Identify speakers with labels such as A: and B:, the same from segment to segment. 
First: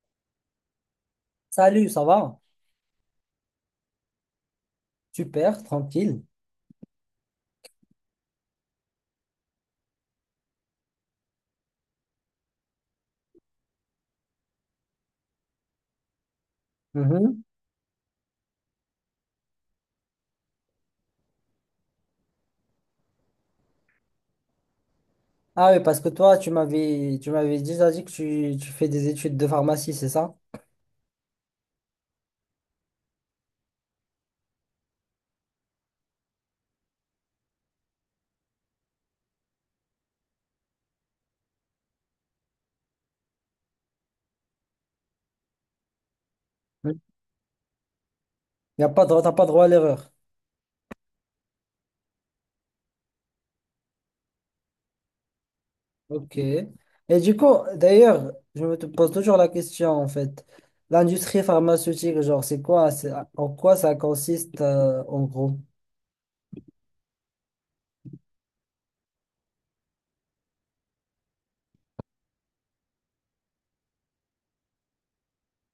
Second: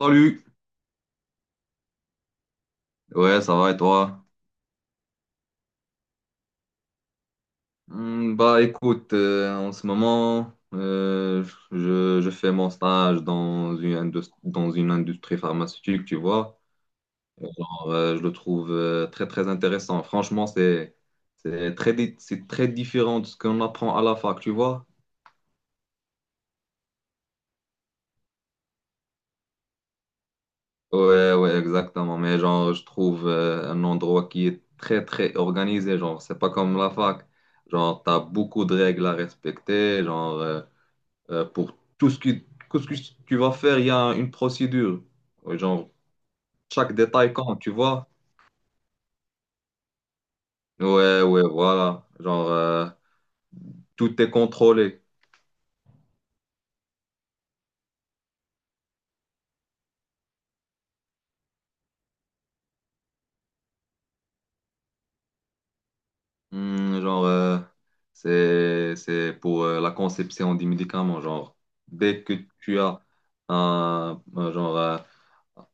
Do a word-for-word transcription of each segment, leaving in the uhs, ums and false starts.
A: Salut,
B: Salut, ça va?
A: ouais, ça va et toi?
B: Super, tranquille.
A: Hmm, bah écoute, euh, en ce moment, euh, je, je fais mon stage dans une, indus- dans une industrie pharmaceutique, tu vois.
B: Mhm.
A: Alors, euh, je le trouve euh, très très intéressant. Franchement, c'est c'est très, di- c'est très différent de ce qu'on apprend à la fac, tu vois.
B: Ah oui, parce que toi, tu m'avais tu m'avais déjà dit que tu, tu fais des études de pharmacie, c'est ça?
A: Ouais, ouais, exactement. Mais genre, je trouve euh, un endroit qui est très, très organisé. Genre, c'est pas comme la fac. Genre, t'as beaucoup de règles à respecter. Genre, euh, Euh, pour tout ce qui, tout ce que tu vas faire, il y a une procédure. Ouais, genre,
B: Il
A: chaque détail compte, tu vois?
B: Y a pas de, t'as pas droit à l'erreur.
A: Ouais, ouais, voilà. Genre, euh, tout est contrôlé.
B: Ok. Et du coup, d'ailleurs, je me te pose toujours la question, en fait. L'industrie pharmaceutique, genre, c'est quoi? c'est- En quoi ça consiste, euh, en gros?
A: Hmm, genre, euh, c'est, c'est pour euh, la conception des médicaments. Genre, dès que tu as un, un genre, euh,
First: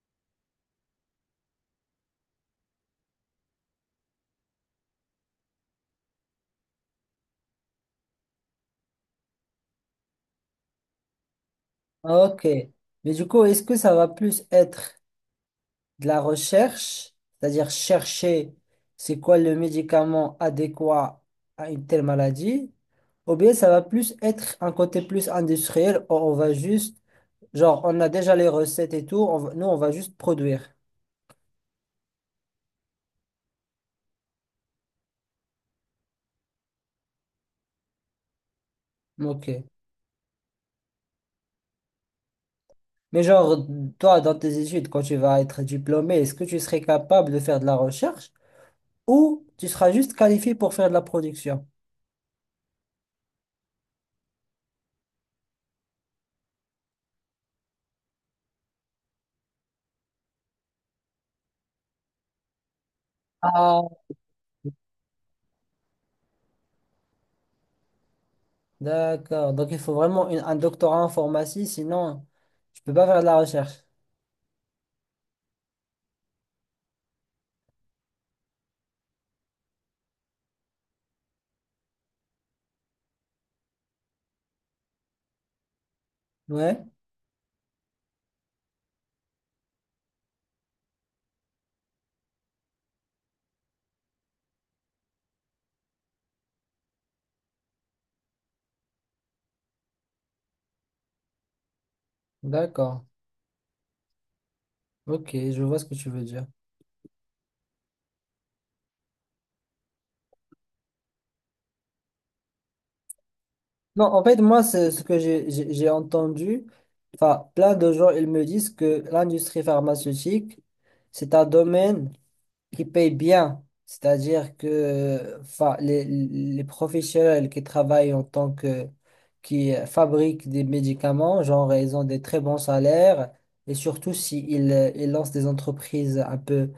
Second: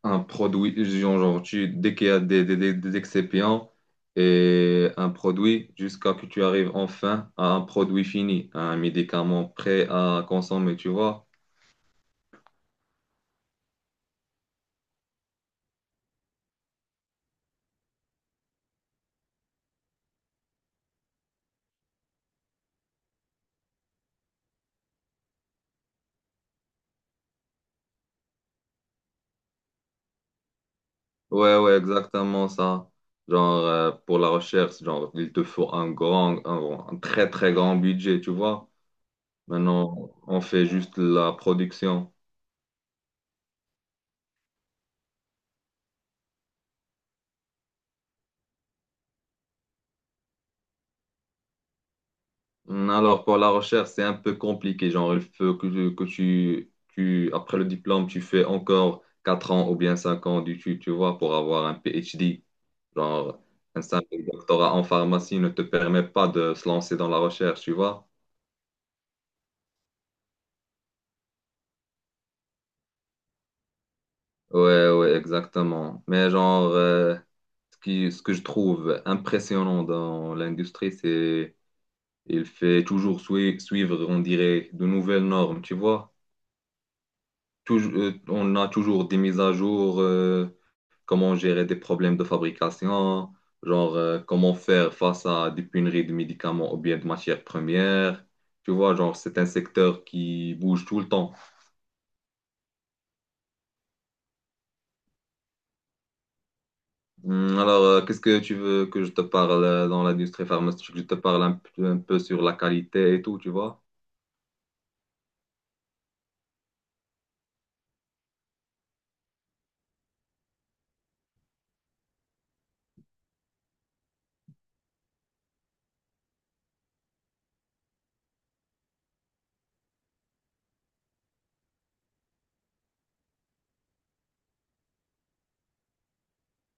A: un produit, genre, genre, tu, dès qu'il y a des, des, des- des excipient et un produit, jusqu'à que tu arrives enfin à un produit fini, à un médicament prêt à consommer, tu vois?
B: Ah, ok. Mais du coup, est-ce que ça va plus être de la recherche, c'est-à-dire chercher c'est quoi le médicament adéquat à une telle maladie, ou bien ça va plus être un côté plus industriel, où on va juste, genre, on a déjà les recettes et tout, on va- nous, on va juste produire.
A: Ouais, ouais, exactement ça. Genre, euh, pour la recherche, genre, il te faut un grand, un, un très, très grand budget, tu vois?
B: Ok.
A: Maintenant, on fait juste la production.
B: Mais genre, toi, dans tes études, quand tu vas être diplômé, est-ce que tu serais capable de faire de la recherche ou tu seras juste qualifié pour faire de la production?
A: Mm, alors, pour la recherche, c'est un peu compliqué. Genre, il faut que, tu, que tu- tu- après le diplôme, tu fais encore quatre ans ou bien cinq ans d'études, tu vois, pour avoir un P H D. Genre, un
B: Ah,
A: simple doctorat en pharmacie ne te permet pas de se lancer dans la recherche, tu vois.
B: d'accord. Donc, il faut vraiment une- un doctorat en pharmacie, sinon, tu peux pas faire de la recherche.
A: Ouais, ouais, exactement. Mais genre, euh, ce qui, ce que je trouve impressionnant dans l'industrie, c'est il fait toujours sui- suivre, on dirait, de nouvelles normes, tu vois.
B: Ouais,
A: Touj- euh, on a toujours des mises à jour. Euh, comment gérer des problèmes de fabrication, genre euh, comment faire face à des pénuries de médicaments ou bien de matières premières. Tu vois, genre, c'est un secteur qui bouge tout le temps.
B: d'accord. Ok, je vois ce que tu veux dire.
A: Hum, Alors, euh, qu'est-ce que tu veux que je te parle euh, dans l'industrie pharmaceutique? Je te parle un, p- un peu sur la qualité et tout, tu vois?
B: Non, en fait, moi, c'est ce que j'ai j'ai- j'ai entendu. Enfin, plein de gens, ils me disent que l'industrie pharmaceutique, c'est un domaine qui paye bien. C'est-à-dire que enfin, les, les professionnels qui travaillent en tant que, qui euh, fabriquent des médicaments, genre, ils ont des très bons salaires. Et surtout, s'ils ils lancent des entreprises un peu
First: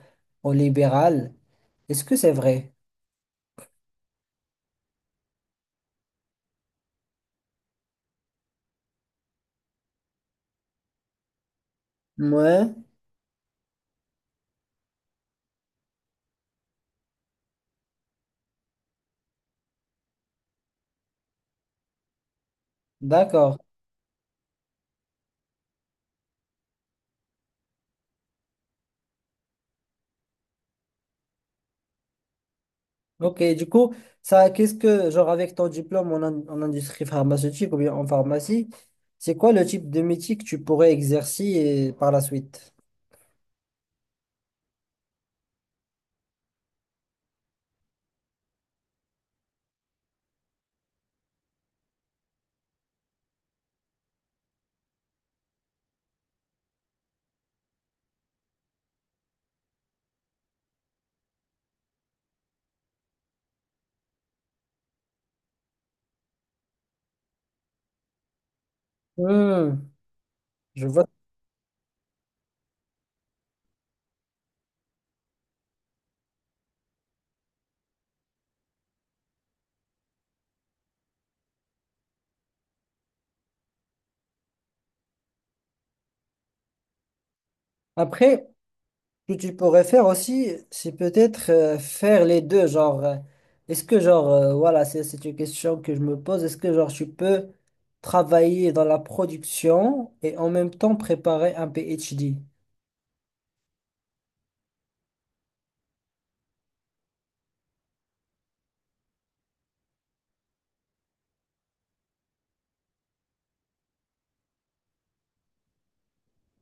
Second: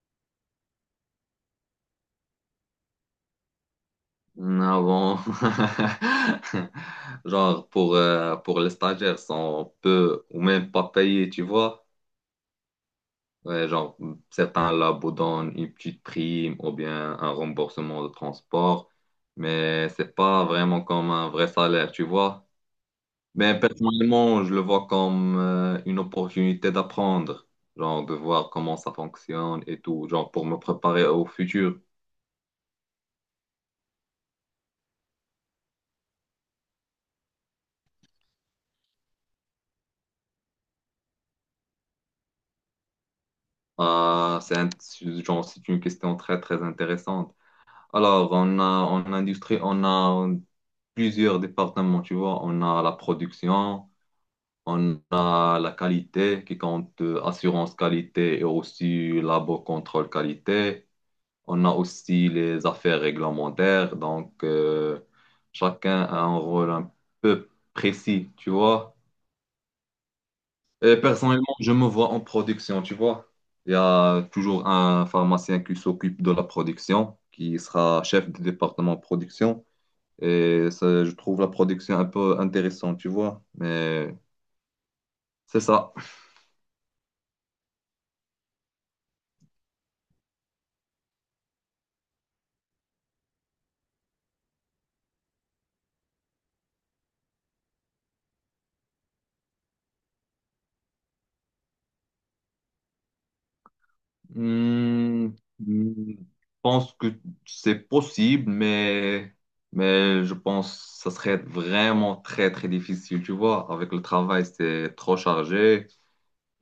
B: au libéral. Est-ce que c'est vrai?
A: Hum, Avant, genre, pour, euh, pour les stagiaires, sont peu ou même pas payés, tu vois?
B: Ouais.
A: Ouais, genre, certains labos donnent une petite prime ou bien un remboursement de transport, mais c'est pas vraiment comme un vrai salaire, tu vois.
B: D'accord.
A: Mais personnellement, je le vois comme euh, une opportunité d'apprendre, genre de voir comment ça fonctionne et tout, genre pour me préparer au futur.
B: Ok, du coup, ça, qu'est-ce que, genre, avec ton diplôme en, in- en industrie pharmaceutique ou bien en pharmacie, c'est quoi le type de métier que tu pourrais exercer et par la suite?
A: Ah, c'est un- genre, c'est une question très, très intéressante. Alors, on a, en industrie, on a plusieurs départements, tu vois. On a la production. On a la qualité qui compte euh, assurance qualité et aussi labo contrôle qualité. On a aussi les affaires réglementaires. Donc, euh, chacun a un rôle un peu précis, tu vois.
B: Hmm, je
A: Et
B: vois.
A: personnellement, je me vois en production, tu vois. Il y a toujours un pharmacien qui s'occupe de la production, qui sera chef du département production. Et ça, je trouve la production un peu intéressante, tu vois. Mais c'est ça.
B: Après, ce que tu pourrais faire aussi, c'est peut-être euh, faire les deux. Genre, euh, est-ce que, genre, euh, voilà, c'est c'est une question que je me pose. Est-ce que, genre, tu peux travailler dans la production et en même temps préparer un PhD?
A: Hmm, hmm, je pense que c'est possible, mais, mais je pense que ça serait vraiment très, très difficile, tu vois. Avec le travail, c'est trop chargé.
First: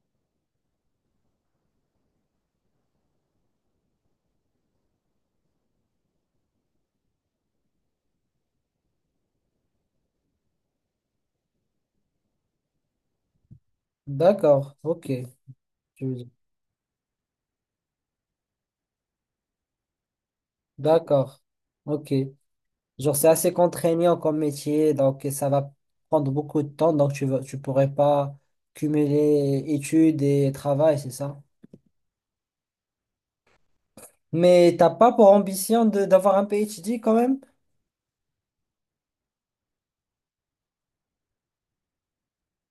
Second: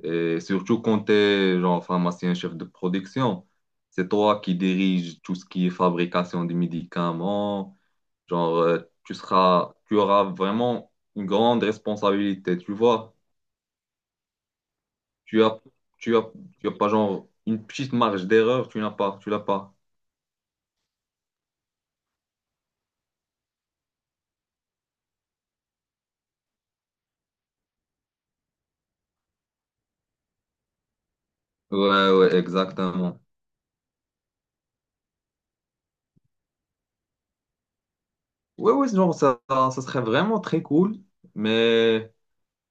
A: Et surtout quand t'es, genre, pharmacien, chef de production, c'est toi qui dirige tout ce qui est fabrication des médicaments. Genre, euh, tu seras, tu auras vraiment une grande responsabilité, tu vois.
B: D'accord, ok.
A: Tu as,
B: Tu
A: tu
B: veux dire.
A: as, tu as pas, genre, une petite marge d'erreur, tu n'as pas, tu l'as pas.
B: D'accord, ok. Genre, c'est assez contraignant comme métier, donc ça va prendre beaucoup de temps, donc tu vas, tu pourrais pas cumuler études et travail, c'est ça?
A: Ouais, ouais, exactement.
B: Mais t'as pas pour ambition de d'avoir un PhD quand même?
A: Ouais, ouais, genre, ça, ça serait vraiment très cool, mais,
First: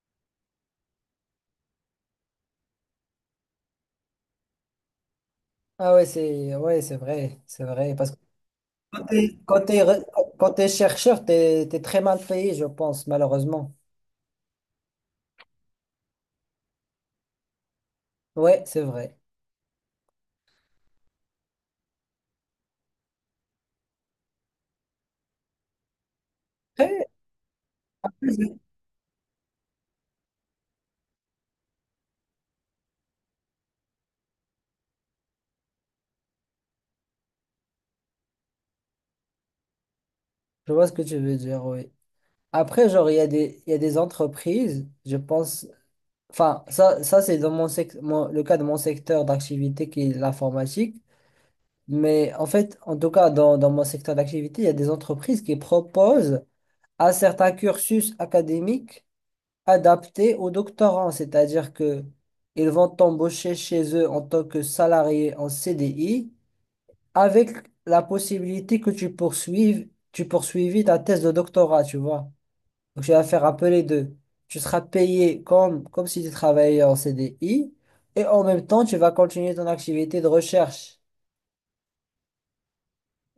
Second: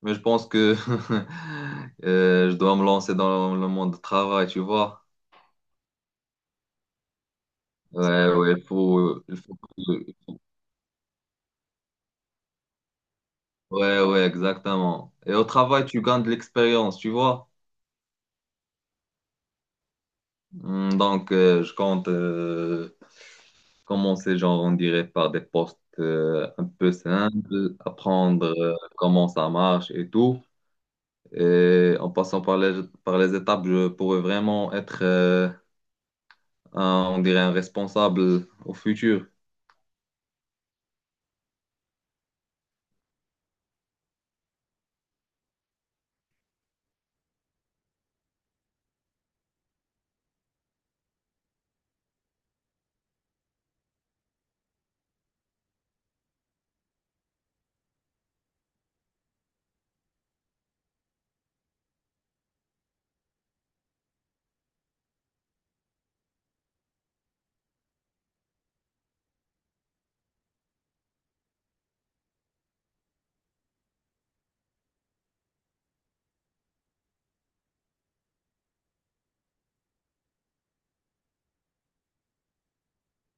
A: mais je pense que euh, je dois me lancer dans le monde du travail, tu vois.
B: Ah ouais, c'est ouais, c'est vrai, c'est vrai. Parce que
A: Ouais, ouais, il
B: quand
A: faut, il
B: t'es,
A: faut
B: quand t'es re-
A: que-
B: quand t'es chercheur, t'es, t'es très mal payé, je pense, malheureusement.
A: ouais, ouais, exactement. Et au travail, tu gagnes de l'expérience, tu vois.
B: Ouais, c'est vrai.
A: Hmm, donc, euh, je compte euh, commencer, genre, on dirait, par des postes euh, un peu
B: Après,
A: simples, apprendre
B: je
A: euh, comment ça marche et tout. Et en passant par les, par les étapes, je pourrais vraiment être, euh, un- on dirait, un responsable au futur.
B: vois ce que tu veux dire, oui. Après, genre, il y a des, il y a des entreprises, je pense. Enfin, ça, ça c'est dans mon sec- mon- le cas de mon secteur d'activité qui est l'informatique. Mais en fait, en tout cas, dans, dans mon secteur d'activité, il y a des entreprises qui proposent à certains cursus académiques. Adapté aux doctorants, c'est-à-dire que ils vont t'embaucher chez eux en tant que salarié en C D I avec la possibilité que tu poursuives, tu poursuivis ta thèse de doctorat, tu vois. Donc tu vas faire un peu les deux. Tu seras payé comme, comme si tu travaillais en C D I et en même temps, tu vas continuer ton activité de recherche.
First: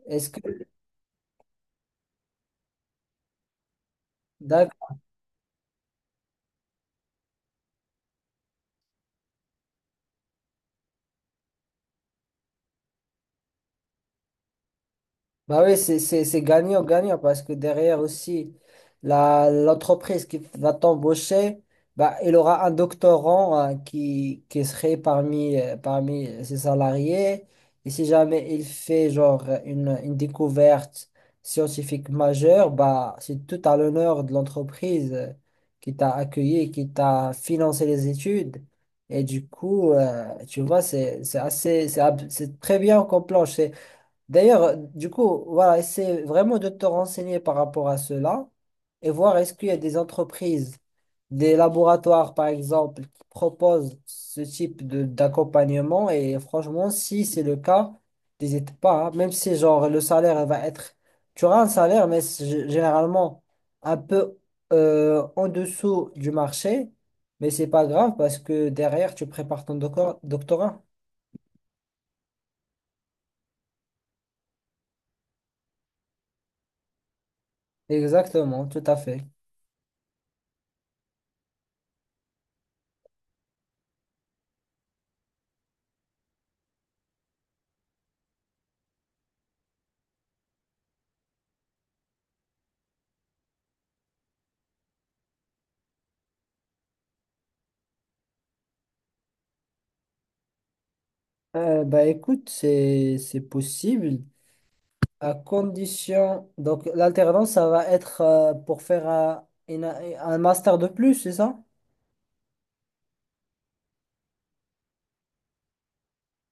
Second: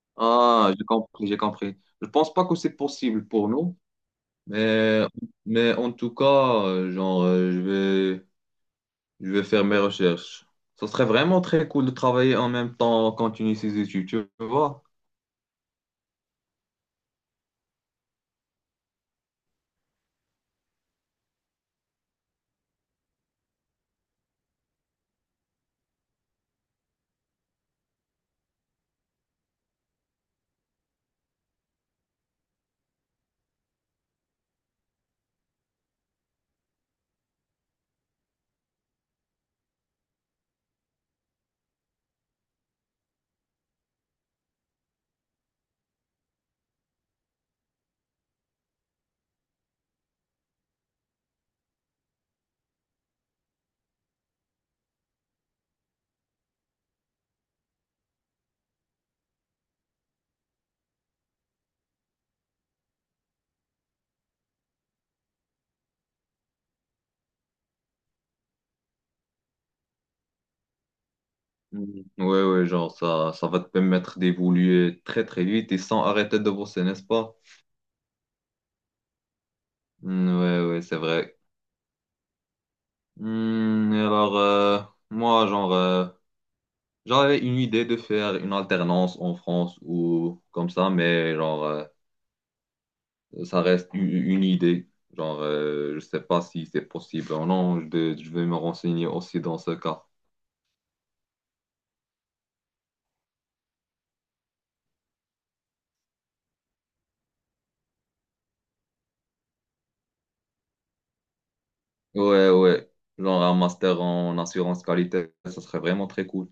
B: Est-ce que,
A: Ah, j'ai compris, j'ai compris. Je pense pas que c'est possible pour nous, mais, mais en tout cas, euh, genre, euh, je vais, je vais faire mes recherches. Ce serait vraiment très cool de travailler en même temps, continuer ses études, tu vois?
B: bah oui, c'est c'est- c'est gagnant-gagnant parce que derrière aussi, la, l'entreprise qui va t'embaucher, bah, il aura un doctorant hein, qui, qui serait parmi, euh, parmi ses salariés. Et si jamais il fait genre une, une découverte scientifique majeure, bah, c'est tout à l'honneur de l'entreprise euh, qui t'a accueilli, et qui t'a financé les études. Et du coup, euh, tu vois, c'est c'est assez, c'est ab- c'est très bien qu'on planche. D'ailleurs, euh, du coup, voilà, essaie vraiment de te renseigner par rapport à cela et voir est-ce qu'il y a des entreprises, des laboratoires par exemple, qui proposent ce type de d'accompagnement. Et franchement, si c'est le cas, n'hésite pas, hein. Même si genre le salaire va être, tu auras un salaire, mais c'est g- généralement un peu euh, en dessous du marché, mais c'est pas grave parce que derrière, tu prépares ton doco- doctorat.
A: Mhm. Ouais, ouais, genre, ça, ça va te permettre d'évoluer très, très vite et sans arrêter de bosser, n'est-ce pas?
B: Exactement, tout à fait.
A: Mm, ouais, ouais, c'est vrai. Hmm, alors, euh, moi, genre, euh, j'avais une idée de faire une alternance en France ou comme ça, mais genre, euh, ça reste u- une idée. Genre, euh, je sais pas si c'est possible ou non. Je, vais je vais me renseigner aussi dans ce cas.
B: Euh, bah écoute, c'est c'est possible à condition. Donc l'alternance, ça va être euh, pour faire un, une- un master de plus, c'est ça?
A: Ouais, ouais. Genre, un master en assurance qualité, ça serait vraiment très cool.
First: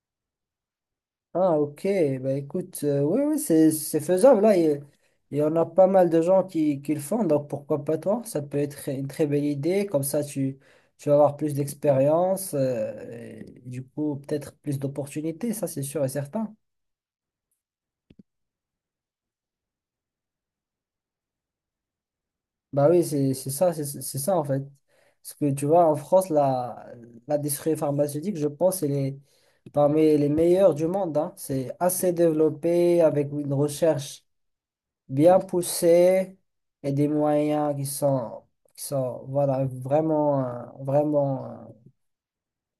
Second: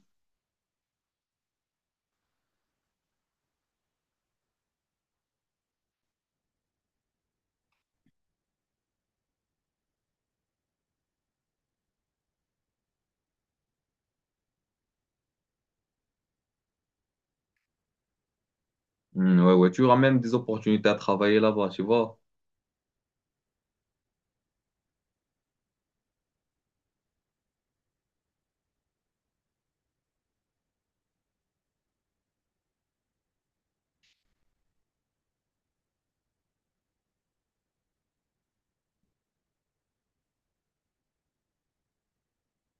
B: Ah ok, bah écoute, euh, oui oui, c'est c'est faisable là. Il, il y en a pas mal de gens qui, qui le font, donc pourquoi pas toi? Ça peut être une très belle idée. Comme ça, tu tu vas avoir plus d'expérience, euh, et du coup peut-être plus d'opportunités, ça c'est sûr et certain.
A: Hmm, ouais, ouais. Tu auras même des opportunités à travailler là-bas, tu vois.
B: Bah oui, c'est c'est ça, c'est c'est ça en fait. Parce que tu vois, en France, la, l'industrie pharmaceutique, je pense, elle est parmi les meilleures du monde, hein. C'est assez développé, avec une recherche bien poussée et des moyens qui sont, qui sont voilà, vraiment, euh, vraiment euh,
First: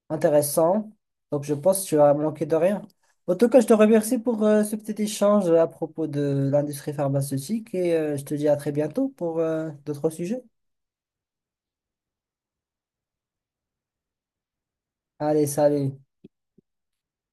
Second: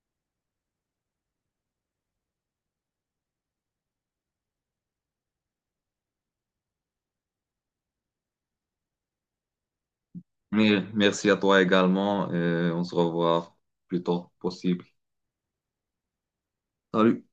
B: intéressants. Donc je pense que tu vas manquer de rien. En tout cas, je te remercie pour euh, ce petit échange à propos de l'industrie pharmaceutique et euh, je te dis à très bientôt pour euh, d'autres sujets.
A: Mais merci à toi également. Et on se revoit plus tôt possible.
B: Allez, salut.
A: Salut.